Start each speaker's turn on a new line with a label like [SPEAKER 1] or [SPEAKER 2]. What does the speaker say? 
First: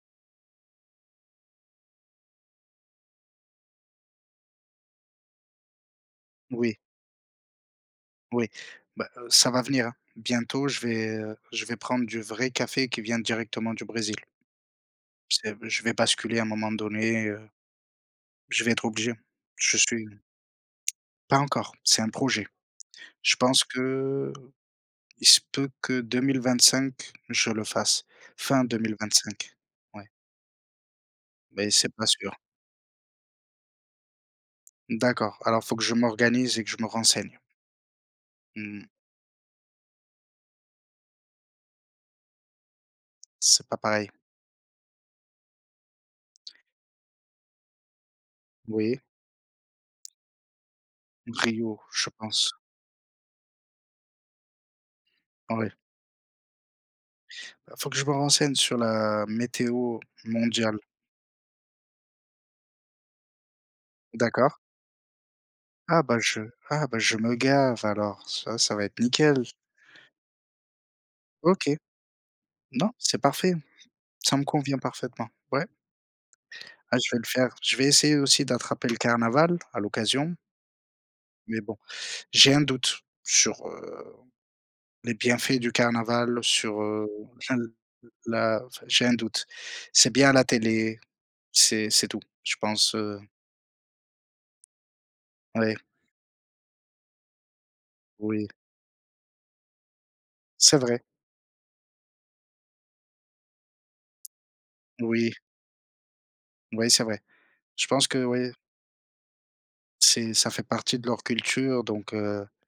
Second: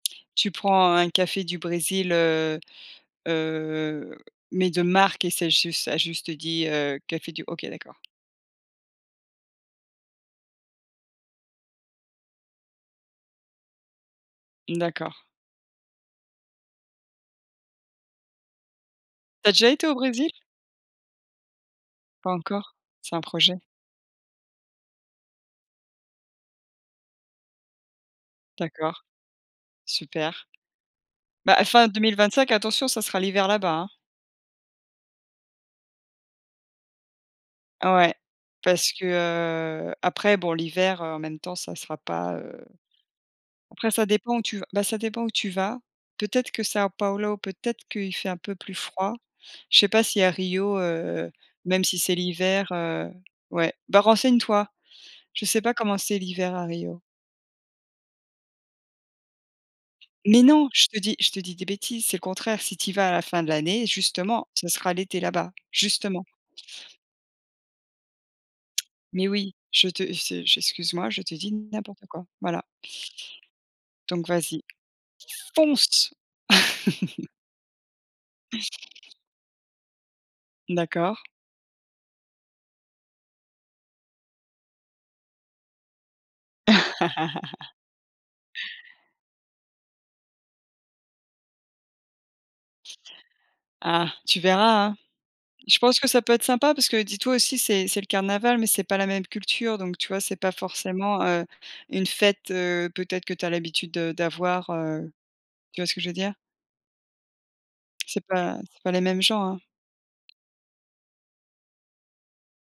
[SPEAKER 1] Tu prends un café du Brésil, heu, heu, mais de marque et c'est jus ça juste dit,
[SPEAKER 2] Oui.
[SPEAKER 1] heu, café du OK d'accord.
[SPEAKER 2] Oui, bah, heu, ça va venir, hein. Bientôt je vais, heu, je vais prendre du vrai café qui vient directement du Brésil.
[SPEAKER 1] Mmh d'accord.
[SPEAKER 2] C'est b je vais basculer à un moment donné, heu je vais être obligé.
[SPEAKER 1] Tu as déjà
[SPEAKER 2] Je
[SPEAKER 1] été au
[SPEAKER 2] suis
[SPEAKER 1] Brésil?
[SPEAKER 2] pas encore, c'est un
[SPEAKER 1] Pas
[SPEAKER 2] projet.
[SPEAKER 1] encore? C'est un
[SPEAKER 2] Je
[SPEAKER 1] projet?
[SPEAKER 2] pense que, il se peut que 2025 je le fasse. Fin deux
[SPEAKER 1] D'accord.
[SPEAKER 2] mille vingt-cinq ouais.
[SPEAKER 1] Super. Bah,
[SPEAKER 2] Mais
[SPEAKER 1] fin
[SPEAKER 2] c'est
[SPEAKER 1] deux
[SPEAKER 2] pas
[SPEAKER 1] mille
[SPEAKER 2] sûr.
[SPEAKER 1] vingt-cinq attention, ça sera l'hiver là-bas, hein!
[SPEAKER 2] D'accord. Alors faut que je m'organise et que je me renseigne.
[SPEAKER 1] Ouais.
[SPEAKER 2] Mmh.
[SPEAKER 1] Parce que, heu, après bon l'hiver, heu, en même temps, ça sera pas, heu,
[SPEAKER 2] C'est pas
[SPEAKER 1] après ça
[SPEAKER 2] pareil.
[SPEAKER 1] dépend où tu v bah, ça dépend où tu vas. Peut-être que Sao Paulo, peut-être qu'il fait un peu plus
[SPEAKER 2] Oui?
[SPEAKER 1] froid. Je sais pas si à Rio, heu,
[SPEAKER 2] Rio,
[SPEAKER 1] même si
[SPEAKER 2] je
[SPEAKER 1] c'est
[SPEAKER 2] pense.
[SPEAKER 1] l'hiver, heu, ouais. Bah, renseignes toi. Je sais
[SPEAKER 2] Ouais.
[SPEAKER 1] pas comment c'est, l'hiver à Rio.
[SPEAKER 2] Heu, faut que je me renseigne sur la météo
[SPEAKER 1] Mais non!
[SPEAKER 2] mondiale.
[SPEAKER 1] Je te dis je te dis des bêtises! C'est le contraire! Si tu y vas à la fin de l'année, justement,
[SPEAKER 2] D'accord.
[SPEAKER 1] ce sera l'été là-bas,
[SPEAKER 2] Ah bah,
[SPEAKER 1] justement.
[SPEAKER 2] je ah bah, je me gave alors! Ça ça va être
[SPEAKER 1] Mais
[SPEAKER 2] nickel!
[SPEAKER 1] oui! Je te f c'est j excuse-moi, je te dis
[SPEAKER 2] OK.
[SPEAKER 1] n'importe quoi! Voilà.
[SPEAKER 2] Non, c'est parfait!
[SPEAKER 1] Donc
[SPEAKER 2] Ça me
[SPEAKER 1] vas-y.
[SPEAKER 2] convient parfaitement. Ouais?
[SPEAKER 1] Fonce!
[SPEAKER 2] Ah je vais le faire, je vais essayer aussi d'attraper le carnaval, à l'occasion.
[SPEAKER 1] D'accord.
[SPEAKER 2] Mais bon. J'ai un doute sur, heu, les bienfaits du carnaval, sur, heu, enfin le la [unintelligible] j'ai un doute. C'est bien à la télé, c'est c'est tout, je pense, heu.
[SPEAKER 1] Ah, tu verras, hein!
[SPEAKER 2] Ouais.
[SPEAKER 1] Je pense que ça peut être sympa parce que dis-toi aussi c'est c'est le
[SPEAKER 2] Oui.
[SPEAKER 1] carnaval, mais c'est pas la même culture, donc tu vois, c'est pas
[SPEAKER 2] C'est vrai.
[SPEAKER 1] forcément, heu, une fête, heu, peut-être que tu as l'habitude, heu, d'avoir, heu,
[SPEAKER 2] Moui.
[SPEAKER 1] tu vois ce que je veux dire?
[SPEAKER 2] Ouais c'est vrai. Je pense
[SPEAKER 1] C'est
[SPEAKER 2] que oui.
[SPEAKER 1] pas c'est pas les mêmes gens, hein!
[SPEAKER 2] C'est ça fait partie de leur culture, donc heu.